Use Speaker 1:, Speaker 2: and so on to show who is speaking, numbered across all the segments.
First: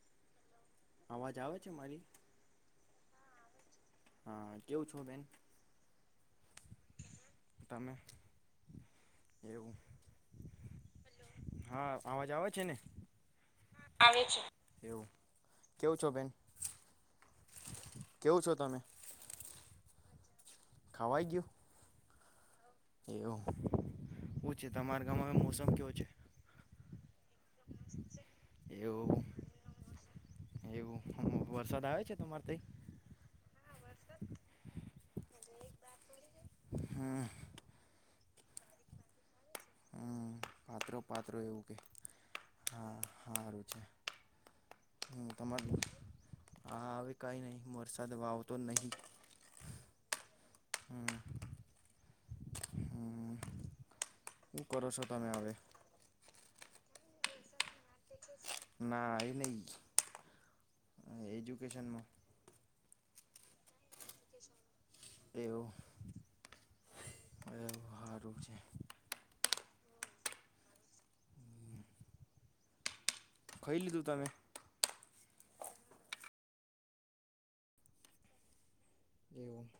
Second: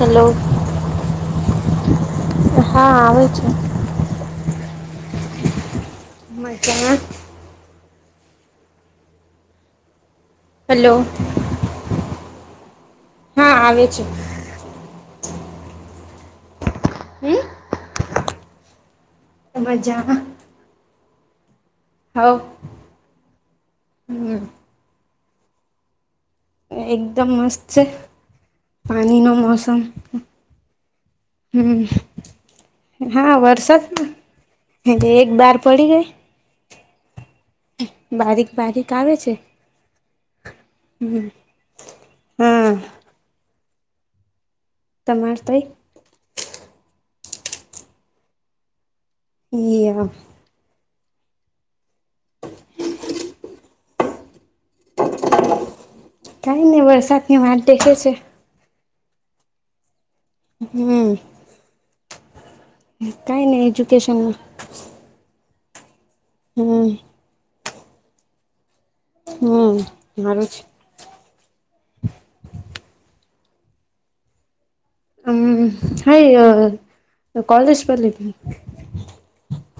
Speaker 1: Hello.
Speaker 2: અવાજ આવે છે મારી?
Speaker 1: હ [unintelligible]
Speaker 2: હા, કેવુ [unintelligible] છું બેન?
Speaker 1: મજામાં
Speaker 2: તમે એવું.
Speaker 1: હલો
Speaker 2: હા, અવાજ આવે છે ને? આવે છે, એવું કેવું [unintelligible] છો, બેન
Speaker 1: હમ
Speaker 2: કેવું છો તમે?
Speaker 1: મજામાં
Speaker 2: ખવાઈ ગયું?
Speaker 1: હવ.
Speaker 2: એવુ
Speaker 1: હમ
Speaker 2: શું છે તમારા ગામમાં મોસમ કેવો છે?
Speaker 1: એકદમ મસ્ત છે, પાણી
Speaker 2: એવું
Speaker 1: નો મોસમ.
Speaker 2: એવું
Speaker 1: હમ
Speaker 2: વરસાદ આવે છે તમારે તય?
Speaker 1: હા, વરસાદ એક બાર પડી ગઈ.
Speaker 2: હમ્મ.
Speaker 1: બારીક બારીક આવે છે.
Speaker 2: હમ્મ પાત્રો
Speaker 1: હમ
Speaker 2: પાત્રો એવું કે હા હા.
Speaker 1: તમારતય?
Speaker 2: કઈ ન વરસાદ વાવ તો નહી. [unintelligible]
Speaker 1: એયા. [unintelligible]
Speaker 2: હમ્મ. [unintelligible] એું [unintelligible] કરો છો તમે હવે. [unintelligible]
Speaker 1: કઈ નઇ વરસાદ ની વાત દેખે છે.
Speaker 2: ના એ [unintelligible] નહી.
Speaker 1: હમ કઈ નહી [unintelligible] એજ્યુકેશનમાં.
Speaker 2: તેવ. [unintelligible]
Speaker 1: હમ્મ.
Speaker 2: હ [unintelligible] હારું છે.
Speaker 1: હમ્મ મારું છે.
Speaker 2: ખઈ લીધું તમે?
Speaker 1: હમ્મ હાય કોલેજ બલ [unintelligible] હતી.
Speaker 2: એવું!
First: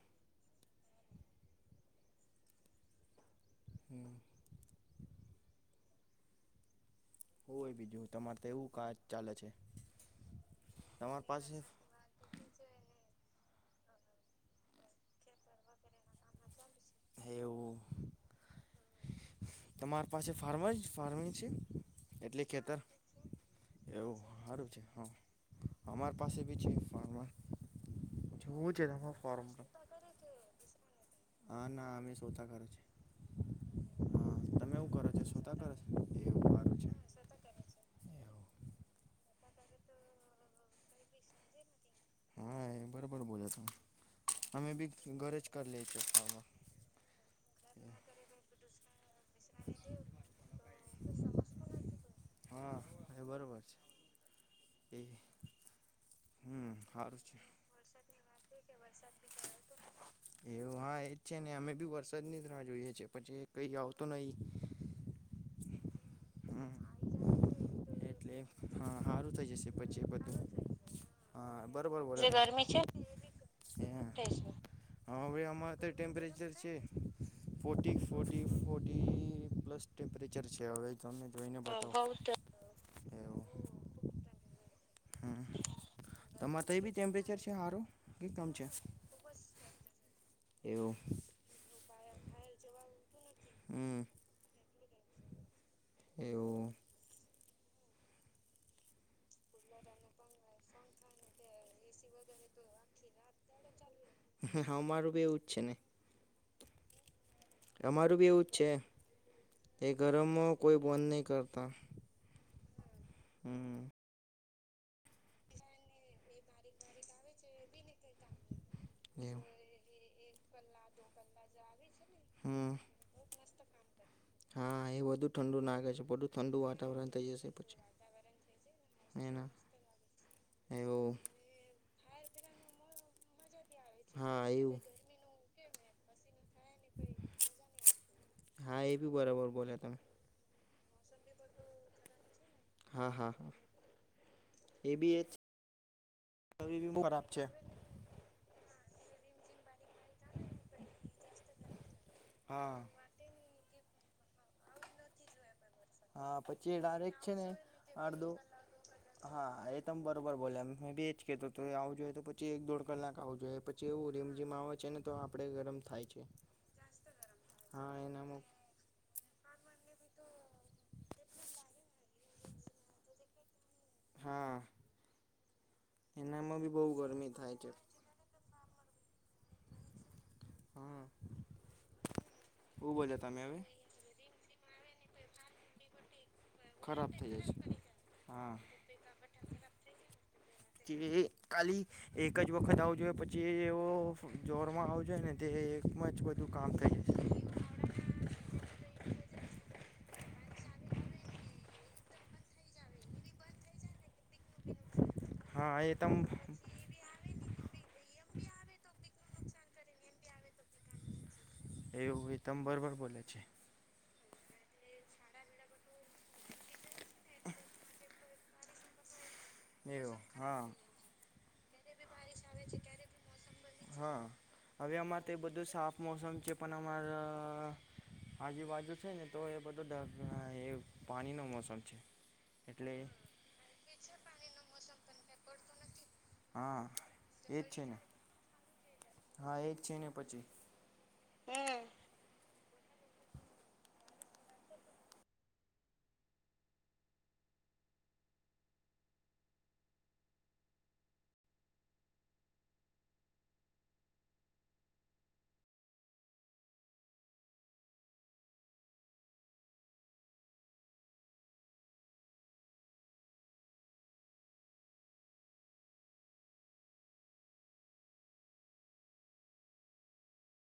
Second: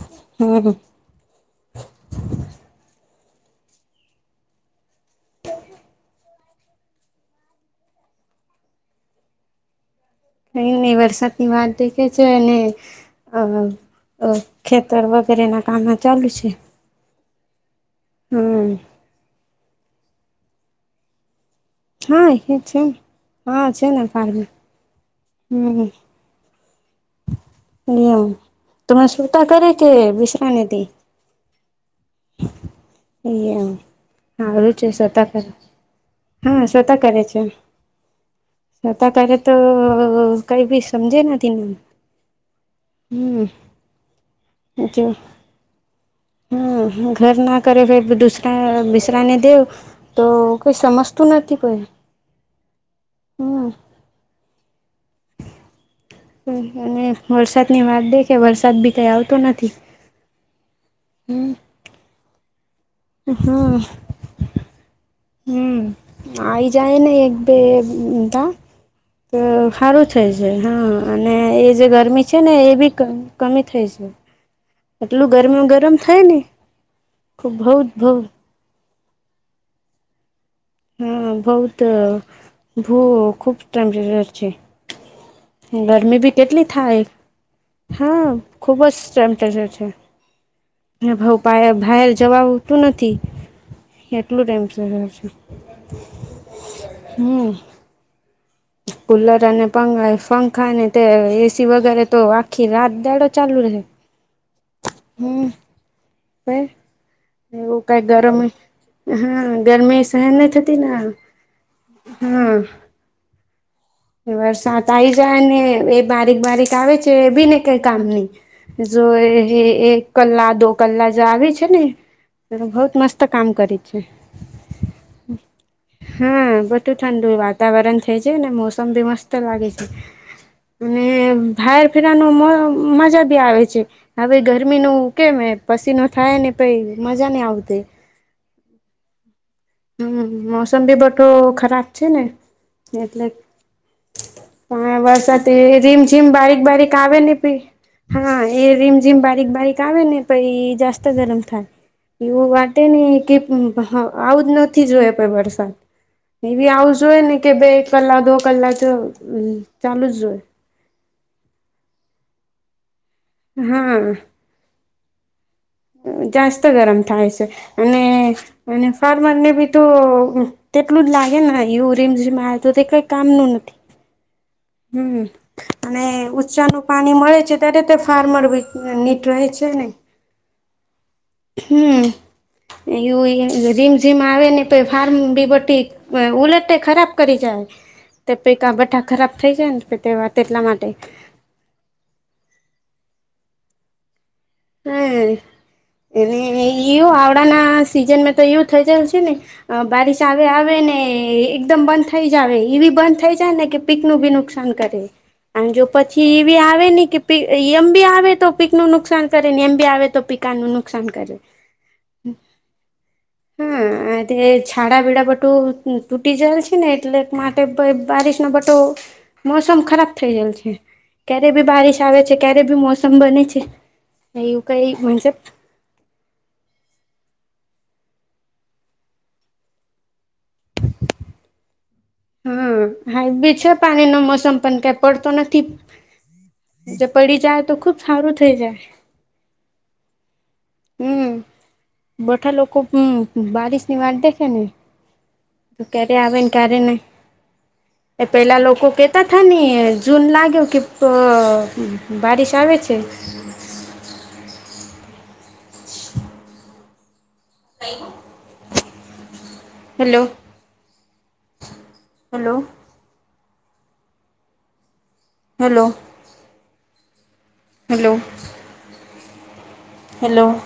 Speaker 1: હમ્મ.
Speaker 2: હમ્મ. હોય બીજું તમારે તો એવું કાર ચાલે છે.
Speaker 1: કઇ નહી
Speaker 2: તમાર
Speaker 1: વરસાત ની
Speaker 2: પાસે
Speaker 1: વાત દેખે છે, ને અ અ ખેતર વગેરે ના કામમાં ચાલુ છે.
Speaker 2: એવું
Speaker 1: હમ્મ.
Speaker 2: મા પાસે ફાર્માર જ ફાર્મ છે.
Speaker 1: હા
Speaker 2: એટલે
Speaker 1: એ
Speaker 2: ખેતર
Speaker 1: છેમ!
Speaker 2: એવું સારું છે, અ
Speaker 1: હમ
Speaker 2: અમારી પાસે બી છે જોવું છે
Speaker 1: તને [unintelligible]
Speaker 2: તમાર
Speaker 1: સુૂતા
Speaker 2: ફાર્મ તો
Speaker 1: કરે કે વિશ્રનીતી?
Speaker 2: હા ના અમે શોતા કરો છે.
Speaker 1: એયા! હા
Speaker 2: તમે
Speaker 1: આવું છે,
Speaker 2: એવું કરો છો
Speaker 1: સ્તા કર
Speaker 2: શોતા કરો છો એવું
Speaker 1: હા
Speaker 2: સારું છે
Speaker 1: સ્તા કરે છે. છતા કરે તોઓ કઈ ભી સમજે નથી.
Speaker 2: હા બરોબર બોલો
Speaker 1: હમ
Speaker 2: છ અમે બી
Speaker 1: જો
Speaker 2: ઘરે જ કરી લે છો [inaudible]
Speaker 1: હમ ઘર ના કરે ફે દુસરા બિસરાને દવ તો પઈ સમજતું નથીતી પઈ
Speaker 2: હા એ
Speaker 1: હ
Speaker 2: બરોબર
Speaker 1: [inaudible]
Speaker 2: છે એ
Speaker 1: [inaudible]
Speaker 2: હમ
Speaker 1: અને
Speaker 2: સારું છે
Speaker 1: વરસાદની વાત દેખે વરસાદ બી કઈ આવતો નથી
Speaker 2: એવું હા છે
Speaker 1: હમ
Speaker 2: ને અમે બી વરસાદની રાહ જોઈએ છેીએ પછી કઈ
Speaker 1: હમ
Speaker 2: આવતો નહીિ [inaudible]
Speaker 1: હમ આઈ જાયને એકગ
Speaker 2: એટલે
Speaker 1: બેતા
Speaker 2: હા સારું
Speaker 1: તો
Speaker 2: થઈ જશે પછી
Speaker 1: સારું થઈ
Speaker 2: બધું
Speaker 1: છે હા અને
Speaker 2: હા
Speaker 1: એ જે
Speaker 2: બરોબર
Speaker 1: ગરમી
Speaker 2: બોલે
Speaker 1: છે ને એ બી ક કમી થાય છે
Speaker 2: હા
Speaker 1: એટલું
Speaker 2: હવે
Speaker 1: ગરમી
Speaker 2: આમા તો
Speaker 1: ગરમ થાય ને
Speaker 2: ટેમ્પરેચર છે
Speaker 1: ખૂબ બહુત બહુ
Speaker 2: મ્ હવેમે જો બ [unintelligible]
Speaker 1: હ ખુબ ટેમ્પરેચર છે
Speaker 2: હમ
Speaker 1: ગરમી ભી
Speaker 2: તમારે
Speaker 1: કેટલી
Speaker 2: તો એ બી
Speaker 1: થાય
Speaker 2: ટેમ્પરેચર છે સારું કે
Speaker 1: હા
Speaker 2: કમ
Speaker 1: ખુબ જ શમ છે
Speaker 2: છે એવું
Speaker 1: ભઉ પ ભ [unintelligible] જવા આવતું નથી.
Speaker 2: હમ
Speaker 1: એટલુ ટાઈમ થઈ ગયો છે.
Speaker 2: એવું
Speaker 1: [unintelligible] હમ.
Speaker 2: [inaudible]
Speaker 1: કુલર અને પંખા અને તે એસી વગેરે તો આખી રાત દાડો ચાલુ રહે.
Speaker 2: હા, મારું બી એવું જ છે ને
Speaker 1: હ. એવું કઈ
Speaker 2: અમારું બી એવું જ
Speaker 1: ગરમી.
Speaker 2: છે
Speaker 1: હા,
Speaker 2: એ
Speaker 1: ગરમી સહેન નહી
Speaker 2: ગરમમાં
Speaker 1: થતી
Speaker 2: કોઈ
Speaker 1: ને.
Speaker 2: બંધ નહીં કરતા
Speaker 1: હમ.
Speaker 2: હમ
Speaker 1: વરસાદ આવીઈ જાય ને, એ બારીક બારીક આવે છે એ ભી ને કઈ કામ નહી. જો
Speaker 2: એવું
Speaker 1: એક કલા દો કલા જો આવી છે ને, એ
Speaker 2: હમ
Speaker 1: બહત મસ્તક કામ કરી. છે
Speaker 2: હા, એ વધુ ઠંડુ નાખે છે. બધું ઠંડુ
Speaker 1: હા બધું
Speaker 2: વાતાવરણ થઈ
Speaker 1: ઠંડુ
Speaker 2: જશે પછી.
Speaker 1: વાતાવરણ થઈ જાય ને મોસમ મસ્ત
Speaker 2: એના
Speaker 1: લાગે છે.
Speaker 2: એવું
Speaker 1: અને બાહર ફેરવાનું મજા ભી આવે છે. હવે,
Speaker 2: હા એવું
Speaker 1: ગરમીનું કેમ પસીનો થાય ને. - મજા નઈ આવતી.
Speaker 2: હા એ બી બરાબર બોલ્યા તમે
Speaker 1: હ મોસમ બી બધો ખરાબ છે ને
Speaker 2: હા
Speaker 1: એટલે
Speaker 2: હા. એ
Speaker 1: પણ
Speaker 2: બી
Speaker 1: વરસાદે રીમજીમ બારીક
Speaker 2: એ બી
Speaker 1: બારીક આવે
Speaker 2: ખરાબ
Speaker 1: ને
Speaker 2: છે
Speaker 1: પહી હા. એ રીમઝીમ બારીક બારીક લાવેને પછી એ જાસ્ત ગરમ થાય એવું.
Speaker 2: હા
Speaker 1: વાટેને કે હા, આવું જ નથી જોઇએ આપણે વરસાદ
Speaker 2: હા
Speaker 1: એવી
Speaker 2: પછી એ
Speaker 1: આવું
Speaker 2: ડાયરેક્ટ
Speaker 1: જોઈ
Speaker 2: છે
Speaker 1: ને કે બે એક
Speaker 2: અડધો
Speaker 1: કલાક કલાક
Speaker 2: હા, એ તમે
Speaker 1: ચાલુ જ
Speaker 2: બરોબર
Speaker 1: જોય
Speaker 2: બોલયા મે એજ કેતો આવું જોઈ તો પછી એક દોડ કલાક આવું જોઈએ. પછી એવું
Speaker 1: હા
Speaker 2: રીમઝીમ આવે છે ને તો આપણે ગરમ થાય છે
Speaker 1: જાસ્ત ગરમ થાય છે
Speaker 2: હા
Speaker 1: અને
Speaker 2: એનામાં
Speaker 1: અને ફાર્મર ને બી તો તેટલું જ લાગે ને એવું રીમઝમ આવે તો તે કંઈ કામનું નથી.
Speaker 2: હા
Speaker 1: હમ. અને
Speaker 2: એનામાં બી
Speaker 1: ઉંચાનું
Speaker 2: બહુ
Speaker 1: પાણી
Speaker 2: ગરમી
Speaker 1: મળે છે
Speaker 2: થાય
Speaker 1: ત્યારે તે ફાર્મર નીટ રહેે છે ને?
Speaker 2: હા
Speaker 1: હમ,
Speaker 2: બહુ બોલ્યા તમે
Speaker 1: એવું
Speaker 2: હવે
Speaker 1: રીમઝીમ આવે ને પછી ફાર્મ બીબટીક ઉલેટટે ખરાબ કરી જાય. તે
Speaker 2: હા
Speaker 1: પેકા બેઠા ખરાબ થઈ જાય ને પછી તેવા તેટલા માટે.
Speaker 2: જે કેવું?
Speaker 1: હા, અને
Speaker 2: બધું કામ થઈ
Speaker 1: એવું
Speaker 2: જશે
Speaker 1: આવડાના સિઝનમાં તો એવું થઈ જાય છે ને. અ બારીશ આવે આવેને એકદમ બંધ થઈ જાય આવે, એવી બંધ થઈ જાય ને કે પીકનું ભીનુ નુકસાન કરે અને
Speaker 2: હા
Speaker 1: જો
Speaker 2: એ તમ
Speaker 1: પછી એવી આવે ને કે, એમ બી આવે તો પીકનું નુકસાન કરે ને એમ બી આવે તો પિકાનું નુકસાન કરે.
Speaker 2: એવું એ તમે બરોબર બોલે છે.
Speaker 1: હા તે છાડાબીડા બટું તૂટી જાય છે ને એટલે માટે પણ બારીશ ન બટો મોસમ ખરાબ
Speaker 2: એવું
Speaker 1: થઈ ગયેલ
Speaker 2: હા
Speaker 1: છે ક્યારે બી બારિશ આવે છે, ક્યારે બી મોસમ બને છે.
Speaker 2: હા
Speaker 1: એવું કઈ
Speaker 2: હવે અમા તો
Speaker 1: મતલબ
Speaker 2: બધું સાફ મોસમ છે પણ અમારા આજુ બાજુ છે ને તો એ બધો એ પાણીનો મોસમ છે.
Speaker 1: હા
Speaker 2: એટલે
Speaker 1: હાઈવે છે પાણીનો મોસમ પણ ક્યાં પડતો નથી.
Speaker 2: હા.
Speaker 1: જે પડી જાય
Speaker 2: એજ
Speaker 1: તો
Speaker 2: છે
Speaker 1: ખુબ
Speaker 2: ને
Speaker 1: સારું થઈ જાય.
Speaker 2: હા એક છે ને પછી
Speaker 1: હમ બધા લોકો હમ બારીશની વાત દેખે ને તો ક્યારે આવેને ક્યારે નહી.
Speaker 2: [inaudible]
Speaker 1: એ પહેલાં લોકો કહેતા હતાા ને જૂન લાગ્યો કે બારિશ આવે છે.
Speaker 2: [inaudible]
Speaker 1: [inaudible] [inaudible] Hello hello. Hello. Hello. Hello.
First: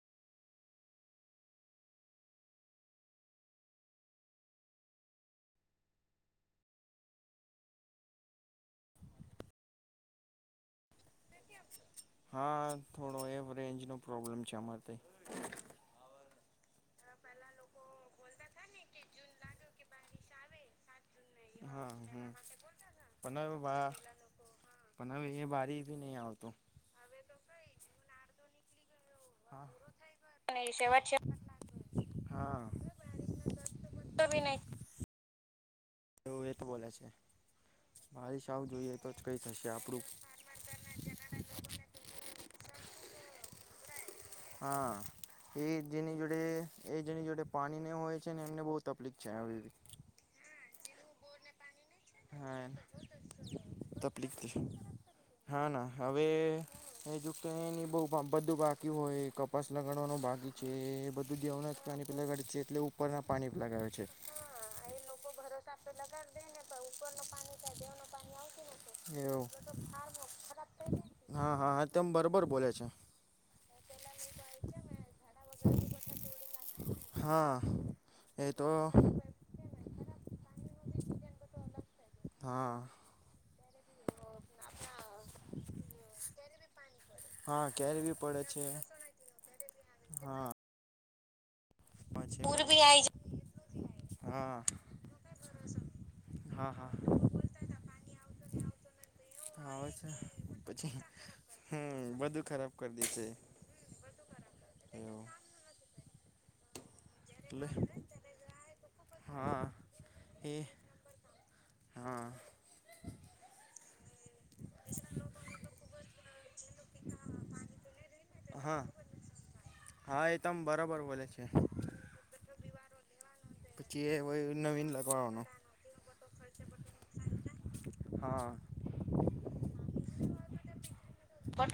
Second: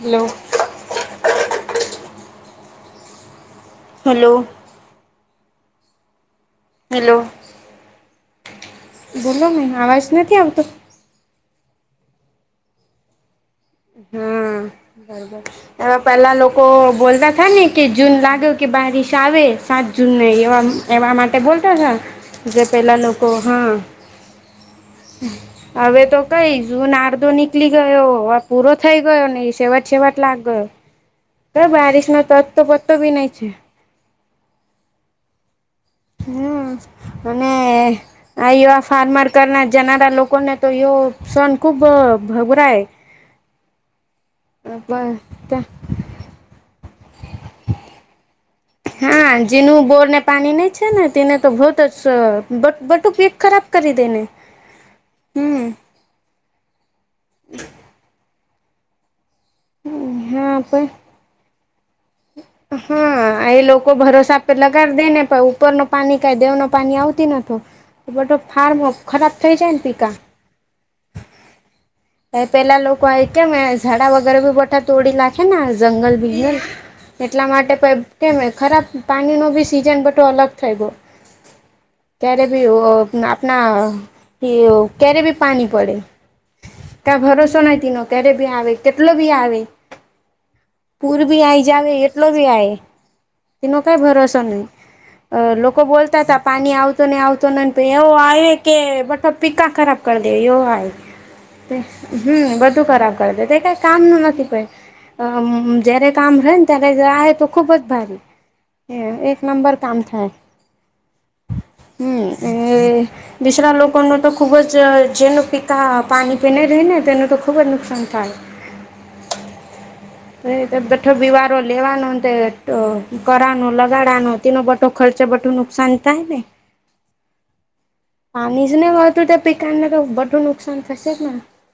Speaker 1: Hello. Hello. Hello બોલો મે અવાજ નથી આવતો.
Speaker 2: હા થોડો એ રેન્જ નો પ્રોબ્લેમ છે. અમારે તઈ
Speaker 1: બબર એ પેલા લોકો બોલતા થા ને કે જૂન લાગ્યો કે બારિશ આવે સાજ જૂને એવા એવા માટે બોલતા છે
Speaker 2: હા હમ
Speaker 1: જે પહેલાં લોકો
Speaker 2: પણ હવે
Speaker 1: હા
Speaker 2: બા પણ હવે એ બારી બી
Speaker 1: હવે
Speaker 2: નહીં
Speaker 1: તો
Speaker 2: આવતો
Speaker 1: કઈશ હું નારદો નીકળી ગયો. પૂરો થઈ ગયો ને એ
Speaker 2: હા
Speaker 1: સેવટ સેવટ લાગ ગયો. ક બારિશનોો તત તો
Speaker 2: હા
Speaker 1: પતો ભી નહી છે.
Speaker 2: તો બી નહી એવું એ
Speaker 1: હમ અને
Speaker 2: બારીશ
Speaker 1: આ
Speaker 2: આવું
Speaker 1: વા
Speaker 2: જોઈએ તો જ
Speaker 1: ફાર્મર
Speaker 2: કંઈ
Speaker 1: કર ના
Speaker 2: થશે આપણું
Speaker 1: જનારા લોકોને તો સન ખુબ ભઘરા એ
Speaker 2: [inaudible] હા એ જની જોડે એ જની જોડે પાણી ને હોય છે એમને બહુ તકલીફ છે
Speaker 1: હા
Speaker 2: આવીધ.
Speaker 1: જેનું બોરને પાણી નહી તેને તો ભો બટ બટુક એક ખરાબ કરી દેને
Speaker 2: તકલીફ છે
Speaker 1: હમ.
Speaker 2: હા ના હવે એ જોુ કે બ બધું બાકી હોય સ લગાડવાનું બાાગકી
Speaker 1: હા
Speaker 2: છે
Speaker 1: પણ
Speaker 2: એ બધું દેનાતા
Speaker 1: હા એ લોકો ભરોસા આપેલા કર દે ને પ ઉપર ન પાણી ક દેવ ન પાણી આવતી નતો બ હાર ખરાબ
Speaker 2: એવું
Speaker 1: થઈ જાય ને ટીકા
Speaker 2: [inaudible] બોલે
Speaker 1: પેલા
Speaker 2: છે
Speaker 1: લોકો આ કેમ ઝાડા વગેરે બી બઠા તોડી નાખે જંગલ બંગલ એટલા
Speaker 2: હા
Speaker 1: માટે પણ કેમ
Speaker 2: એ તો
Speaker 1: ખરાબ પાણીનો બી સિઝન બધો અલગ થઈ ગય ક્યારે ભી
Speaker 2: હા
Speaker 1: આપણા ક્યારે ભી પાણી પડે. કા ભરોસો
Speaker 2: હા
Speaker 1: નહ તનો
Speaker 2: બી
Speaker 1: ક્યારે
Speaker 2: પડે
Speaker 1: ભી
Speaker 2: છે
Speaker 1: આવે કેટલો બી આવે
Speaker 2: હા
Speaker 1: પૂર ભી આવી જ આવે એટલો બીય
Speaker 2: છે હા
Speaker 1: તેનો કઈ ભરોસો
Speaker 2: હા
Speaker 1: નહી અ લોકો બોલતા હતા
Speaker 2: હા
Speaker 1: પાણી
Speaker 2: હા
Speaker 1: આવતું ને આવતો નથી એવો આવે કે બો પીકા
Speaker 2: આવે
Speaker 1: ખરાબ
Speaker 2: છે
Speaker 1: કર દ્યો આય.
Speaker 2: પછી
Speaker 1: હમ બધું ખરાબ કર દ તે કઈ કામનું નથી કઈ
Speaker 2: એવું
Speaker 1: જ્યારે કામ રહે તો
Speaker 2: એટલે
Speaker 1: ખુબ જ ભ એક
Speaker 2: હા
Speaker 1: નંબર કામ થાય.
Speaker 2: એ
Speaker 1: હમ
Speaker 2: હા
Speaker 1: એ દીસરા લોકો ન તો ખુબ જ જેનો પિતા તે ન રહી ને તેનું તો ખુબ જ નુકસાન થાય
Speaker 2: હા હા એ તમ
Speaker 1: તો
Speaker 2: બરાબર
Speaker 1: બઠો
Speaker 2: બોલે છે
Speaker 1: બીવારો લેવાનો તે કરવાનો
Speaker 2: પછી એ
Speaker 1: લગાડનો
Speaker 2: વય
Speaker 1: તેનો બટો
Speaker 2: નવીન
Speaker 1: ખર્ચે
Speaker 2: લખવાનું
Speaker 1: બટું નુકસાન થાય ને. પા
Speaker 2: હા
Speaker 1: જ ને હોતું ત પિકને તો બધું નુકસાન થશે.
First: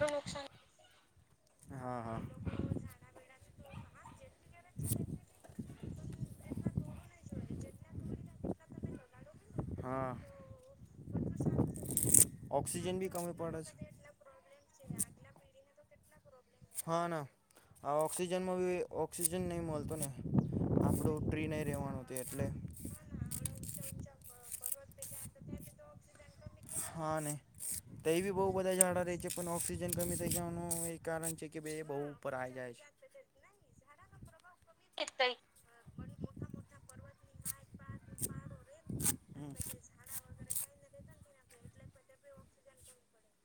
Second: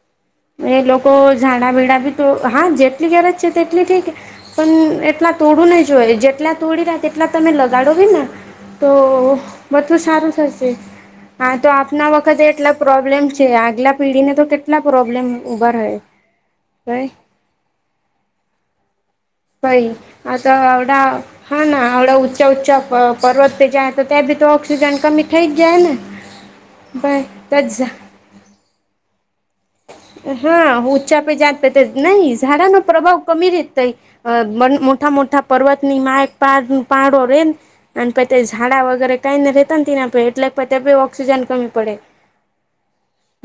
Speaker 1: [unintelligible] એ લોકો તો ઝાડા બીડાં બી તો હા જેટલી ગેરજ છે તેટલી ઠીક પણ એટલા તોડું નહીં જોએ જેટલા તોડી લ તેટલા તમે લ હોયને તો બધલું
Speaker 2: હા
Speaker 1: સારું થશે. હા તો આપના વખતે એટલા
Speaker 2: ઓક્સિજન બી
Speaker 1: પ્રોબ્લેમ
Speaker 2: કમી
Speaker 1: છે
Speaker 2: પડે
Speaker 1: આગલા ને તો કેટલા પ્રોબ્લેમ ઉભા રહે.
Speaker 2: હા
Speaker 1: ભાઈ
Speaker 2: ના ઓક્સિજનમાં બી ઓક્જ
Speaker 1: કહી આ એડા
Speaker 2: ટ્રી
Speaker 1: હા
Speaker 2: નહીં રહેવાનું
Speaker 1: નાડ
Speaker 2: હતું
Speaker 1: ઉચ્ચ
Speaker 2: એટલે
Speaker 1: ઉચ્ચ પર્વત જે હતા તો ઓક્સસીજન ક મીઠાાઈ જાય ને
Speaker 2: હા ને તો એ બી બહુ બધા જાઝાડા ર છે પણ ઓફિસ કી થઈ જવાનું એ કારણ છે કે ભાઈ
Speaker 1: તે
Speaker 2: એ બહુ ઉપર
Speaker 1: નહીં
Speaker 2: આવી જાય
Speaker 1: ઝાડાનો
Speaker 2: છે
Speaker 1: પ્રભાવ કમી રીત થાય મોટા મોટા પર્વતની માય પાર પડો રે ને અને પછી ઝાડા વગેરે કઈને
Speaker 2: હમ
Speaker 1: ર રહેતા એટલે ઓક્સિજન કમી પડે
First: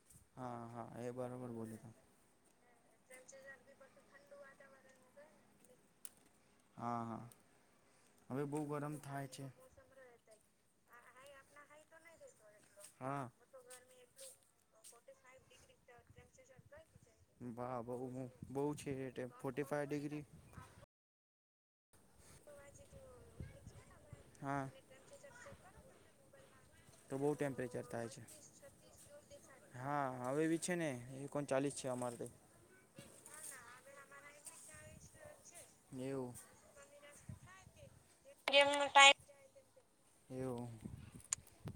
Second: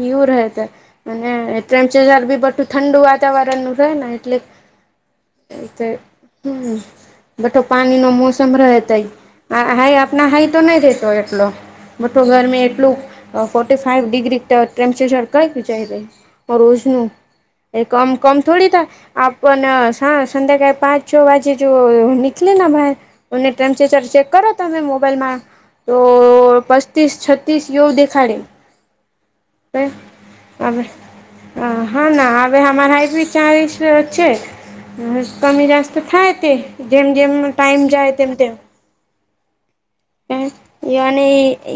Speaker 1: યું રહે તો
Speaker 2: હા હા એ બરાબર બોલ્યો તમે
Speaker 1: મ્પચર બી બું ઠંડુ વાતાવરણ નું રહે ને એટલે એ તો હમ
Speaker 2: હા હા
Speaker 1: બઠો પાણી નો
Speaker 2: હવે
Speaker 1: મોસમ
Speaker 2: બહુ
Speaker 1: રહે
Speaker 2: ગરમ
Speaker 1: તય
Speaker 2: થાય છે
Speaker 1: આ હાઈ આપણા હાઈ તો નહી રે એટ બું ગરમી
Speaker 2: હા
Speaker 1: એટલું ફોર્ ફાઈવ ડિગ્રી ટેમ્પરેચર કઈ જાય રોજનું
Speaker 2: વાહ
Speaker 1: એ કમ
Speaker 2: બહુ
Speaker 1: કમ થોડી
Speaker 2: બહુ
Speaker 1: તો
Speaker 2: છે
Speaker 1: આપ
Speaker 2: ફોર્ટી ફાઈવ
Speaker 1: સા
Speaker 2: ડિગ્રી
Speaker 1: સંધ્યાકાળ પાંચ જ જો નીકળે ભ અને ટેમ્પરેચર ચેક કરો
Speaker 2: હા
Speaker 1: તમે મોબાઈલમાં તો પસ્તીસ
Speaker 2: તો બહુ
Speaker 1: છતીસ
Speaker 2: ટેમ્પરેચર
Speaker 1: એવું
Speaker 2: થાય છે
Speaker 1: દેખાડે
Speaker 2: હા હવે બી છે ને
Speaker 1: અ
Speaker 2: એકોણચાલીસ છે
Speaker 1: હા
Speaker 2: અમારે તો
Speaker 1: ના આવેઢ હઈ પી ચાલીસ છે હ કમીજસ્ત થાય
Speaker 2: એવું
Speaker 1: તે જેમ જેમ ટાઈમ જાય તેમ તેમ
Speaker 2: એવું
Speaker 1: અને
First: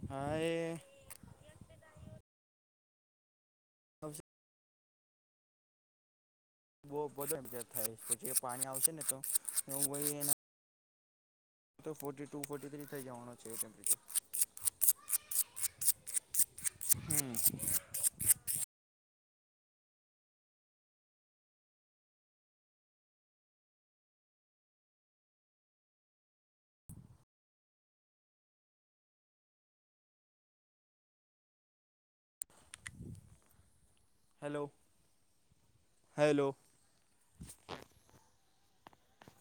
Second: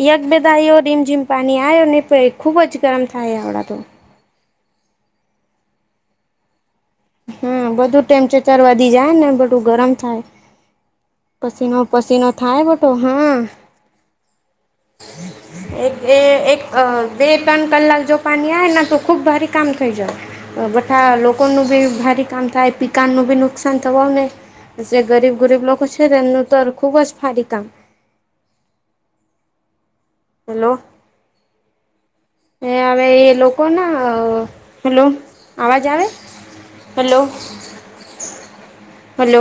Speaker 1: યોવાની
Speaker 2: હા એ
Speaker 1: બધા એવ રીમઝમ પાની આવ્યો ને ભાઈ ખૂબ જ ગરમ થાય આવડા તો
Speaker 2: બહુ
Speaker 1: હમ
Speaker 2: થાય
Speaker 1: બધું
Speaker 2: પછી
Speaker 1: ટેમ્પરેચર
Speaker 2: પાણી આવશે
Speaker 1: વધી
Speaker 2: ને
Speaker 1: જાય
Speaker 2: તો
Speaker 1: બધું ગરમ થાય
Speaker 2: એના
Speaker 1: પસીનો
Speaker 2: તો ફોર્
Speaker 1: પસીનો
Speaker 2: ટુ
Speaker 1: થાય
Speaker 2: ફોર્ટી થ્રી
Speaker 1: બટો
Speaker 2: થઈ જવાનો છે
Speaker 1: હા
Speaker 2: ટેમ્પરેચર
Speaker 1: એક એ એક બે તન કલાલ જો પાણી આવે ત ખૂબ ભારે કામ થઈ જાય બધા લોકોનું બી ભારે કામ થાય પિક ન ભી નુકસાન થું ને જે ગરીબ ગરીબ લોકો છે ને એમનું તો ખુબ જ ફારી કામ
Speaker 2: [inaudible]
Speaker 1: હેલો હ હ એ લોકો ના હેલો અવાજ આવે
Speaker 2: હેલો
Speaker 1: હેલો હલો